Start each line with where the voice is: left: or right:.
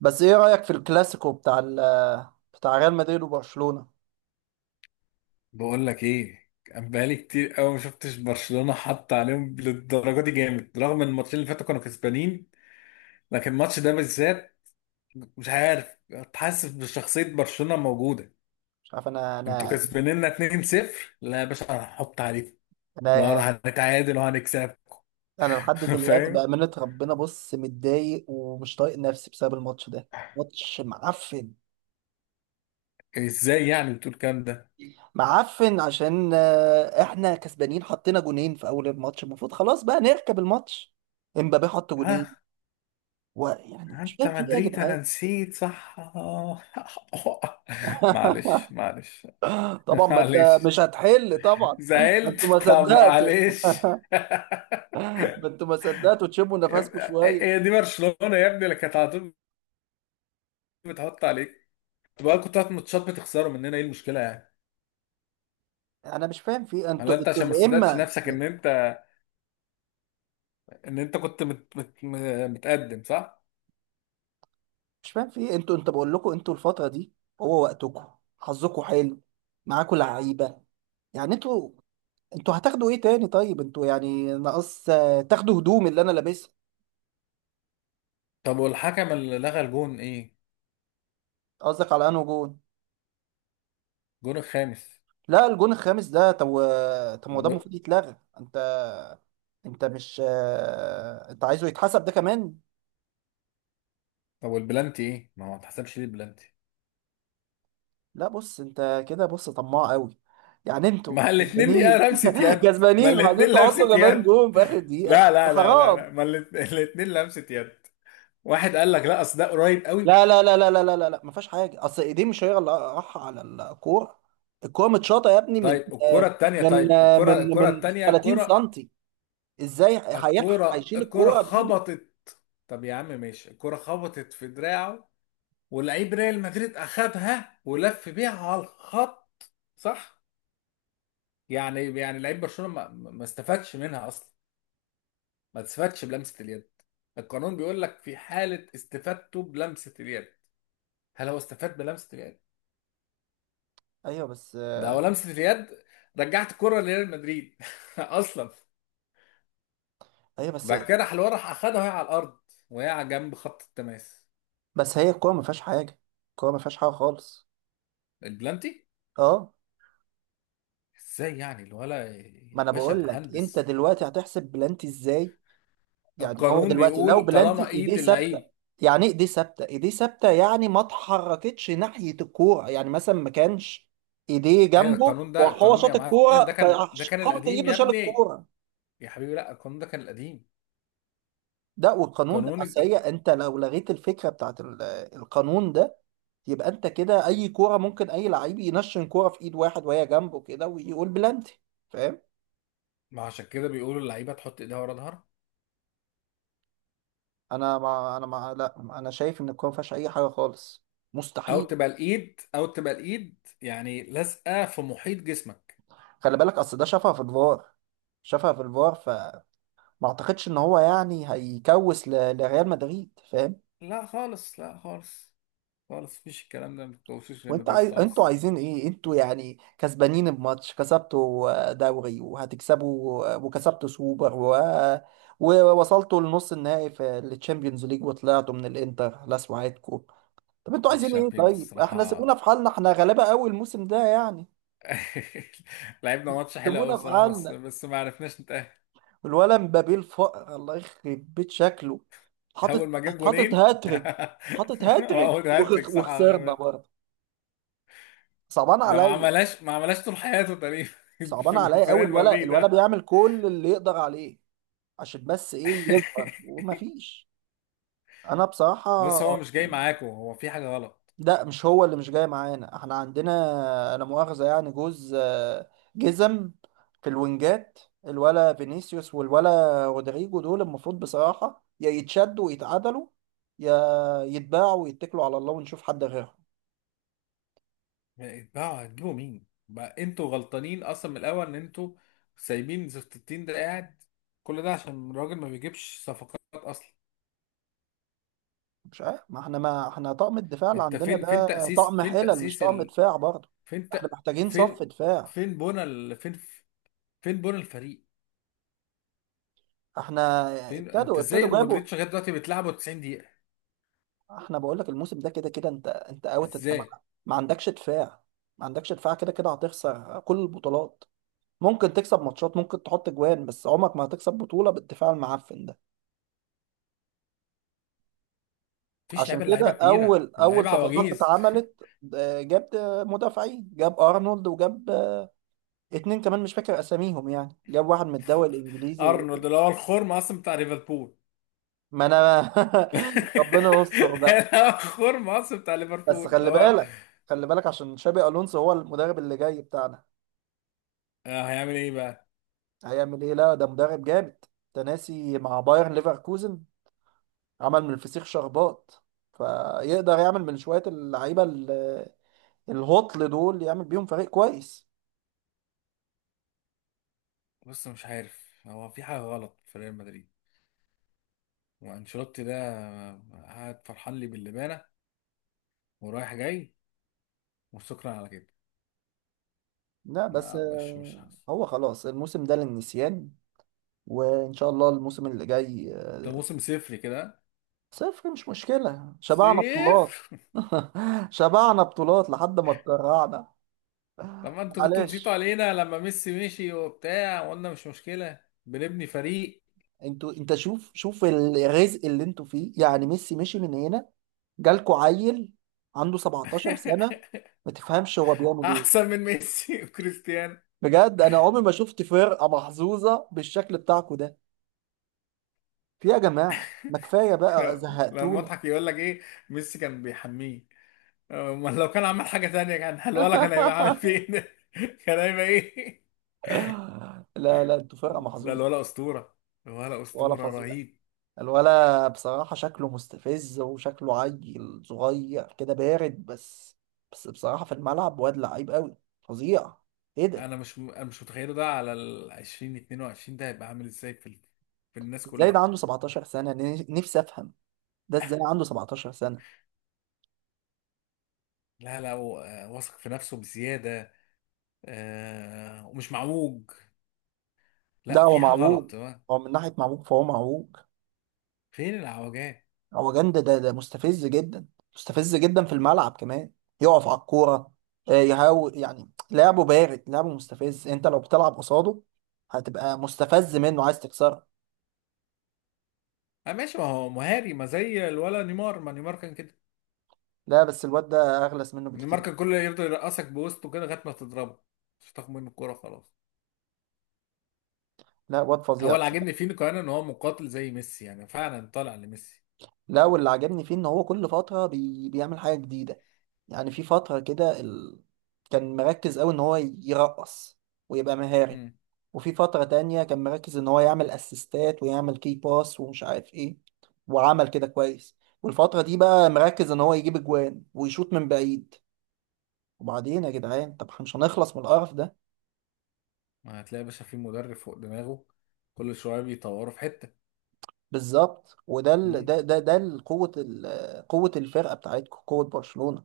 right: بس ايه رأيك في الكلاسيكو بتاع ريال مدريد وبرشلونة؟
left: بقول لك ايه، كان بقالي كتير قوي ما شفتش برشلونه حط عليهم للدرجه دي. جامد، رغم ان الماتشين اللي فاتوا كانوا كسبانين. لكن الماتش ده بالذات، مش عارف، حاسس بشخصيه برشلونه موجوده.
right: مش عارف.
left: انتوا كسبانين 2-0. لا يا باشا، هنحط عليكم
right: انا
left: بقى،
right: يعني،
left: هنتعادل وهنكسبكم.
right: انا لحد دلوقتي
left: فاهم؟
right: بأمانة ربنا بص متضايق ومش طايق نفسي بسبب الماتش ده. ماتش معفن.
left: ازاي يعني بتقول الكلام ده؟
right: معفن عشان احنا كسبانين، حطينا جونين في اول الماتش، المفروض خلاص بقى نركب الماتش. امبابي حط
left: اه،
right: جونين. ويعني مش
left: انت
right: فاهم في ايه يا
left: مدريد، انا
right: جدعان؟
left: نسيت، صح آه. معلش معلش.
right: طبعا ما انت
left: معلش.
right: مش هتحل، طبعا ما
left: زعلت.
right: انتوا ما
left: طب
right: صدقتوا.
left: معلش.
right: ما انتوا ما صدقتوا تشموا
left: يا
right: نفسكم
left: ابني- هي
right: شوية.
left: دي برشلونة يا ابني، اللي كانت على طول بتحط عليك. بقى كنت هات ماتشات بتخسروا مننا، ايه المشكلة يعني؟
right: انا مش فاهم في إيه.
left: ولا
right: انتوا
left: انت
right: انتوا
left: عشان ما
right: يا
left: صدقتش
right: اما
left: نفسك ان انت كنت متقدم صح؟
right: مش فاهم في إيه. انتوا، انت بقول لكم، انتوا الفتره دي هو وقتكم، حظكم حلو، معاكم لعيبه، يعني انتوا، انتوا هتاخدوا ايه تاني؟ طيب انتوا يعني ناقص تاخدوا هدوم اللي انا لابسها.
left: طب والحكم اللي لغى الجون، ايه؟
right: قصدك على انه جون؟
left: الجون الخامس.
right: لا الجون الخامس ده طب طب ما هو ده
left: و...
right: المفروض يتلغى. انت انت مش انت عايزه يتحسب ده كمان؟
left: طب والبلانتي، ايه؟ ما هو ما اتحسبش ليه البلانتي؟
right: لا بص، انت كده بص طماع قوي. يعني انتوا
left: ما الاتنين
right: كسبانين،
left: يا لمسة يد، ما
right: كسبانين،
left: الاتنين
right: وبعدين
left: لمسة
right: تحطوا كمان
left: يد.
right: جون في اخر دقيقه،
left: لا لا لا لا
right: حرام.
left: لا، ما الاتنين لمسة يد. واحد قال لك لا، اصل ده قريب قوي.
right: لا، ما فيهاش حاجه، اصل ايديه مش هي اللي راح على الكوره. الكوره متشاطه يا ابني من
left: الكرة الكرة
right: من
left: التانية
right: 30
left: الكرة
right: سنتي. ازاي هيلحق
left: الكرة
right: هيشيل
left: الكرة
right: الكوره بايده؟
left: خبطت. طب يا عم ماشي، الكرة خبطت في دراعه، ولعيب ريال مدريد أخدها ولف بيها على الخط، صح؟ يعني لعيب برشلونة ما استفادش منها أصلا. ما استفادش بلمسة اليد. القانون بيقول لك في حالة استفادته بلمسة اليد، هل هو استفاد بلمسة اليد؟
right: ايوه بس
left: ده هو لمسة اليد. رجعت الكرة لريال مدريد أصلا.
right: ايوه بس،
left: بعد كده راح الورا، راح اخدها وهي على الارض، وهي على جنب خط التماس.
right: بس هي الكوره ما فيهاش حاجه. الكوره ما فيهاش حاجه خالص.
left: البلانتي،
right: اه،
left: ازاي يعني الولا
right: ما
left: يا
right: انا
left: باشا
right: بقول لك انت
left: مهندس؟
right: دلوقتي هتحسب بلانتي ازاي؟ يعني هو
left: القانون
right: دلوقتي لو
left: بيقول طالما
right: بلانتي ايديه
left: ايد
right: ثابته.
left: اللعيب،
right: يعني ايه ايديه ثابته؟ ايديه ثابته يعني ما اتحركتش ناحيه الكوره، يعني مثلا ما كانش ايديه
left: هي
right: جنبه
left: القانون ده،
right: وهو
left: القانون يا
right: شاط
left: معلم، ده
right: الكوره
left: كان ده كان
right: فحط
left: القديم
right: ايده
left: يا
right: شال
left: ابني.
right: الكوره.
left: يا حبيبي لا، القانون ده كان القديم.
right: ده والقانون ده،
left: قانون الج...
right: اصل هي انت لو لغيت الفكره بتاعت القانون ده، يبقى انت كده اي كوره ممكن اي لعيب ينشن كوره في ايد واحد وهي جنبه كده ويقول بلانتي. فاهم؟
left: ما عشان كده بيقولوا اللعيبه تحط ايدها ورا ظهرها،
right: انا ما انا ما لا انا شايف ان الكوره ما فيهاش اي حاجه خالص،
left: او
right: مستحيل.
left: تبقى الايد، او تبقى الايد يعني لازقه في محيط جسمك.
right: خلي بالك، اصل ده شافها في الفار. شافها في الفار فما اعتقدش ان هو يعني لريال مدريد، فاهم؟
left: لا خالص، لا خالص، خالص مفيش الكلام ده، ما تكوشوش ريال
right: وانت
left: مدريد
right: عايز، انتوا
left: خالص.
right: عايزين ايه؟ انتوا يعني كسبانين بماتش، كسبتوا دوري وهتكسبوا، وكسبتوا سوبر و... ووصلتوا لنص النهائي في التشامبيونز ليج، وطلعتوا من الانتر، لا سوعتكم. طب انتوا
left: على
right: عايزين ايه؟
left: الشامبيونز
right: طيب احنا سيبونا
left: الصراحه.
right: في حالنا، احنا غلابة قوي الموسم ده يعني.
left: لعبنا ماتش حلو قوي
right: سيبونا في
left: الصراحه، بس
right: حالنا.
left: بس ما عرفناش نتأهل.
right: الولد مبابي الله يخرب بيت شكله، حاطط،
left: اول ما جاب
right: حاطط
left: جونين.
right: هاتريك. حاطط هاتريك
left: اول هاتريك صح، على جاب
right: وخسرنا
left: هاتريك.
right: برضه. صعبان
left: ده ما
right: عليا.
left: عملهاش، ما عملهاش طول حياته تقريبا.
right: صعبان
left: في
right: عليا قوي.
left: فريق
right: الولد،
left: مدريد
right: الولد
left: ده.
right: بيعمل كل اللي يقدر عليه عشان بس ايه، يظهر ومفيش. انا بصراحة،
left: بص، هو مش جاي معاكم، هو في حاجه غلط.
right: لا مش هو اللي مش جاي معانا، احنا عندنا، لا مؤاخذة، يعني جوز جزم في الوينجات. الولا فينيسيوس والولا رودريجو دول المفروض بصراحة يا يتشدوا ويتعدلوا، يا يتباعوا ويتكلوا على الله ونشوف حد غيرهم.
left: بقى هتجيبوا مين؟ بقى انتوا غلطانين اصلا من الاول ان انتوا سايبين زفت التين ده قاعد. كل ده عشان الراجل ما بيجيبش صفقات اصلا.
right: مش عارف، ما احنا، ما احنا طقم الدفاع اللي
left: انت
right: عندنا
left: فين؟
right: ده
left: فين تأسيس؟
right: طقم
left: فين
right: حلل مش
left: تأسيس؟
right: طقم دفاع برضه.
left: فين
right: احنا محتاجين صف
left: فين
right: دفاع.
left: فين بونا فين بونا الفريق؟
right: احنا
left: فين انت؟
right: ابتدوا
left: ازاي
right: ابتدوا جابوا.
left: المودريتش لغايه دلوقتي بتلعبه 90 دقيقه؟
right: احنا بقول لك الموسم ده كده كده، انت اوت. انت ما،
left: ازاي؟
right: ما عندكش دفاع. ما عندكش دفاع كده كده هتخسر كل البطولات. ممكن تكسب ماتشات، ممكن تحط جوان، بس عمرك ما هتكسب بطولة بالدفاع المعفن ده.
left: مفيش
right: عشان
left: لعيبه،
right: كده
left: اللعيبه كبيره،
right: اول، اول
left: اللعيبه
right: صفقات
left: عواجيز.
right: اتعملت جاب مدافعين، جاب ارنولد وجاب اتنين كمان مش فاكر اساميهم، يعني جاب واحد من الدوري الانجليزي و...
left: ارنولد اللي هو الخرم اصلا بتاع ليفربول.
right: ما انا، ربنا يستر بقى.
left: اللي هو الخرم اصلا بتاع
right: بس
left: ليفربول، اللي
right: خلي
left: هو
right: بالك، خلي بالك عشان شابي الونسو هو المدرب اللي جاي بتاعنا.
left: هيعمل ايه بقى؟
right: هيعمل ايه؟ لا ده مدرب جامد. تناسي مع بايرن ليفركوزن. عمل من الفسيخ شربات. فيقدر يعمل من شوية اللعيبة الهطل دول يعمل بيهم فريق كويس.
left: بص، مش عارف، هو في حاجه غلط في ريال مدريد. وانشيلوتي ده قاعد فرحان لي باللبانه ورايح جاي، وشكرا على كده.
right: لا بس
left: ما مش حاسس.
right: هو خلاص الموسم ده للنسيان، وإن شاء الله الموسم اللي جاي
left: ده موسم صفري كده.
right: صفر مش مشكلة، شبعنا
left: صيف.
right: بطولات. شبعنا بطولات لحد ما اتكرعنا.
left: طب ما انتوا كنتوا
right: معلش.
left: تزيتوا علينا لما ميسي مشي وبتاع، وقلنا مش مشكلة، بنبني فريق.
right: انتوا، انت شوف، شوف الرزق اللي انتوا فيه. يعني ميسي مشي من هنا، جالكوا عيل عنده 17 سنة ما تفهمش هو بيعمل ايه.
left: احسن من ميسي وكريستيانو.
right: بجد انا عمري ما شفت فرقة محظوظة بالشكل بتاعكم ده في، يا جماعة ما كفاية بقى،
left: احنا، لما
right: زهقتونا.
left: اضحك يقول لك ايه؟ ميسي كان بيحميه، امال لو كان عمل حاجة تانية كان الولا كان هيبقى عامل فين؟ كان هيبقى ايه؟
right: لا لا، انتوا فرقة
left: لا،
right: محظوظة.
left: الولا اسطورة، الولا
right: ولا
left: اسطورة
right: فظيع.
left: رهيب.
right: الولا بصراحة شكله مستفز وشكله عيل صغير كده بارد، بس بس بصراحة في الملعب واد لعيب قوي، فظيع. ايه ده؟
left: انا مش متخيله ده على ال 20 22 ده هيبقى عامل ازاي في في الناس
right: ازاي ده
left: كلها.
right: عنده 17 سنة؟ نفسي افهم ده ازاي عنده 17 سنة.
left: لا لا، هو واثق في نفسه بزيادة، ومش معوج.
right: ده
left: لا،
right: هو
left: في حاجه
right: معوج.
left: غلط تمام.
right: هو من ناحية معوج فهو معوج.
left: فين العوجات؟
right: هو جند ده، ده مستفز جدا، مستفز جدا في الملعب كمان. يقف على الكورة، يهاول، يعني لعبه بارد، لعبه مستفز. انت لو بتلعب قصاده هتبقى مستفز منه، عايز تكسره.
left: آه ماشي، ما هو مهاري ما زي الولا نيمار. ما نيمار كان كده.
right: لا بس الواد ده اغلس منه
left: نيمار
right: بكتير.
left: كان كله يفضل يرقصك بوسطه كده لغايه ما تضربه، مش تاخد منه الكوره خلاص.
right: لا واد فظيع
left: هو اللي
right: بصراحة.
left: عاجبني فيه كمان ان هو مقاتل زي ميسي، يعني فعلا طالع لميسي.
right: لا واللي عجبني فيه ان هو كل فترة بيعمل حاجة جديدة. يعني في فترة كده كان مركز أوي إن هو يرقص ويبقى مهاري.
left: مم.
right: وفي فترة تانية كان مركز إن هو يعمل أسيستات ويعمل كي باس ومش عارف إيه، وعمل كده كويس. والفترة دي بقى مركز إن هو يجيب أجوان ويشوط من بعيد. وبعدين يا جدعان طب إحنا مش هنخلص من القرف ده؟
left: ما هتلاقي يا باشا في مدرب فوق دماغه، كل شويه بيطوروا في حته.
right: بالظبط. وده ال...
left: مم.
right: ده ده ده ال- قوة قوة الفرقة بتاعتكم، قوة برشلونة،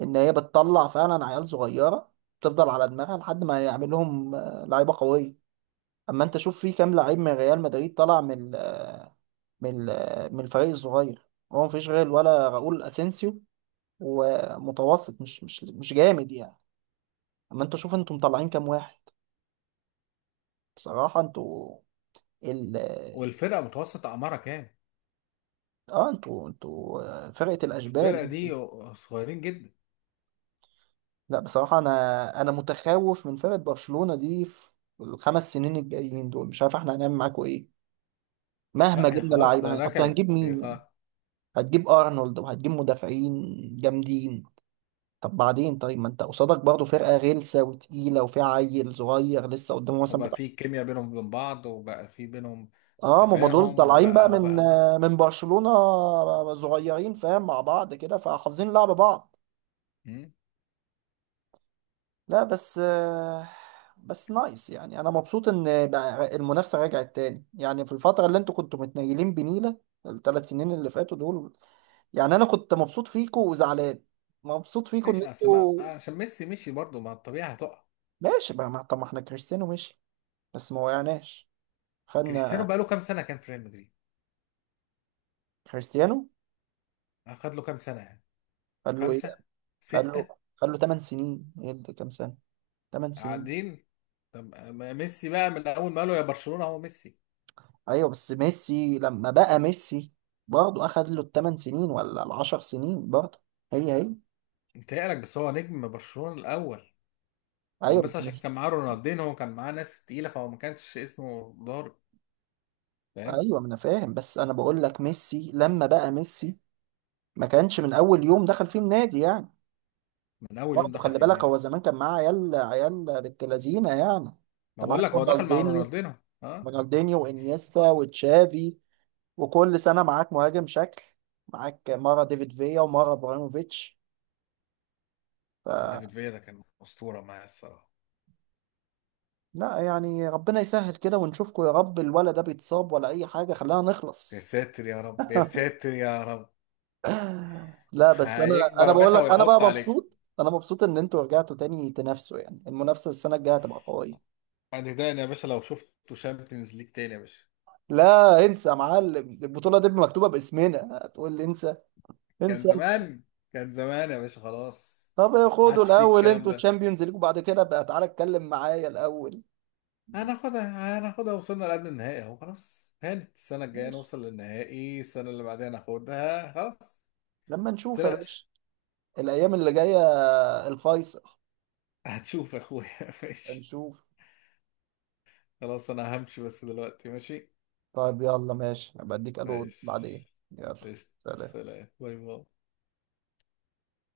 right: إن هي بتطلع فعلا عيال صغيرة، تفضل على دماغها لحد ما يعمل لهم لعيبة قوية. اما انت شوف في كام لعيب من ريال مدريد طلع من من الفريق الصغير؟ هو مفيش غير ولا راؤول اسينسيو، ومتوسط، مش جامد يعني. اما انت شوف انتوا مطلعين كام واحد، بصراحة انتوا ال،
left: والفرقه متوسط اعمارها كام؟
right: اه انتوا، انتوا فرقة الاشبال
left: الفرقه
right: انتوا.
left: دي صغيرين جدا.
right: لا بصراحة انا، انا متخوف من فرقة برشلونة دي في الخمس سنين الجايين دول. مش عارف احنا هنعمل معاكوا ايه، مهما
left: لا، هي
right: جبنا
left: خلاص
right: لعيبة، اصل
left: ركبت،
right: هنجيب
left: هي
right: مين يعني؟
left: خلاص.
right: هتجيب ارنولد وهتجيب مدافعين جامدين. طب بعدين؟ طيب ما انت قصادك برضه فرقه غلسه وتقيله وفيها عيل صغير لسه قدامه مثلا
left: وبقى
right: بتاع.
left: في كيمياء بينهم وبين بعض، وبقى في بينهم
right: اه ما هم دول
left: تفاهم،
right: طالعين بقى
left: وبقى،
right: من،
left: وبقى.
right: من برشلونه، صغيرين فاهم مع بعض كده فحافظين لعب بعض.
left: مم؟
right: لا بس بس نايس، يعني انا مبسوط ان بقى المنافسه رجعت تاني، يعني في الفتره اللي انتوا كنتوا متنيلين بنيله، الثلاث سنين اللي فاتوا دول، يعني انا كنت مبسوط فيكوا وزعلان، مبسوط فيكوا ان
left: ماشي، اصل
right: انتوا.
left: عشان ميسي مشي برضه، ما الطبيعة هتقع.
right: ماشي بقى، ما طب ما احنا كريستيانو ماشي بس ما وقعناش،
left: كريستيانو
right: خدنا.
left: بقى له كام سنة كان في ريال مدريد؟
right: كريستيانو
left: اخد له كام سنة يعني؟
right: خد له ايه؟
left: خمسة،
right: خد له،
left: ستة.
right: خد له 8 سنين، ايه اللي كام سنه؟ 8 سنين.
left: قاعدين. طب ما ميسي بقى من اول ما قالوا يا برشلونة هو ميسي.
right: ايوه بس ميسي لما بقى ميسي، برضه اخد له الثمان سنين ولا العشر سنين، برضه هي هي.
left: انت يقلق، بس هو نجم برشلونة الاول. هو
right: ايوه
left: بس
right: بس
left: عشان
right: مش،
left: كان معاه رونالدين، هو كان معاه ناس تقيلة، فهو ما كانش اسمه ضارب. فاهم.
right: ايوه ما انا فاهم، بس انا بقول لك ميسي لما بقى ميسي ما كانش من اول يوم دخل فيه النادي يعني.
left: من اول
right: برضه
left: يوم دخل
right: خلي
left: في
right: بالك، هو
left: النادي.
right: زمان كان معاه عيال، عيال بنت لذينه يعني. انت
left: ما بقول لك
right: معاك
left: هو دخل مع
right: رونالدينيو،
left: رونالدينو. ها.
right: رونالدينيو وانيستا وتشافي، وكل سنة معاك مهاجم شكل، معاك مرة ديفيد فيا ومرة ابراهيموفيتش. ف
left: ديفيد فيا ده كان أسطورة معايا الصراحة.
right: لا يعني ربنا يسهل كده ونشوفكوا يا رب، الولا ده بيتصاب ولا اي حاجة، خلينا
left: يا
right: نخلص.
left: ساتر يا رب، يا ساتر يا رب.
right: لا بس انا،
left: هيكبر
right: انا
left: يا
right: بقول
left: باشا
right: لك، انا بقى
left: ويحط عليك.
right: مبسوط، انا مبسوط ان انتوا رجعتوا تاني تنافسوا، يعني المنافسة السنة الجاية هتبقى قوية.
left: هتداني يا باشا لو شفته شامبيونز ليج تاني يا باشا.
right: لا انسى يا معلم، البطولة دي مكتوبة باسمنا، هتقول لي انسى؟
left: كان
right: انسى انت.
left: زمان، كان زمان يا باشا خلاص.
right: طب
left: ما
right: خدوا
left: عادش فيه
right: الاول
left: الكلام
right: انتوا
left: ده.
right: تشامبيونز ليج وبعد كده بقى تعالى اتكلم معايا الاول.
left: هناخدها، هناخدها، وصلنا لقبل النهائي اهو، خلاص هانت. السنة الجاية
right: ماشي،
left: نوصل للنهائي، السنة اللي بعدها ناخدها، خلاص.
right: لما نشوف يا باشا
left: متقلقش.
right: الايام اللي جايه، الفيصل.
left: هتشوف يا اخويا. ماشي.
right: هنشوف.
left: خلاص انا همشي بس دلوقتي، ماشي.
right: طيب يلا ماشي، هبقى اديك الو بعدين.
left: ماشي.
right: يلا،
left: قشطة.
right: سلام.
left: سلام، باي باي.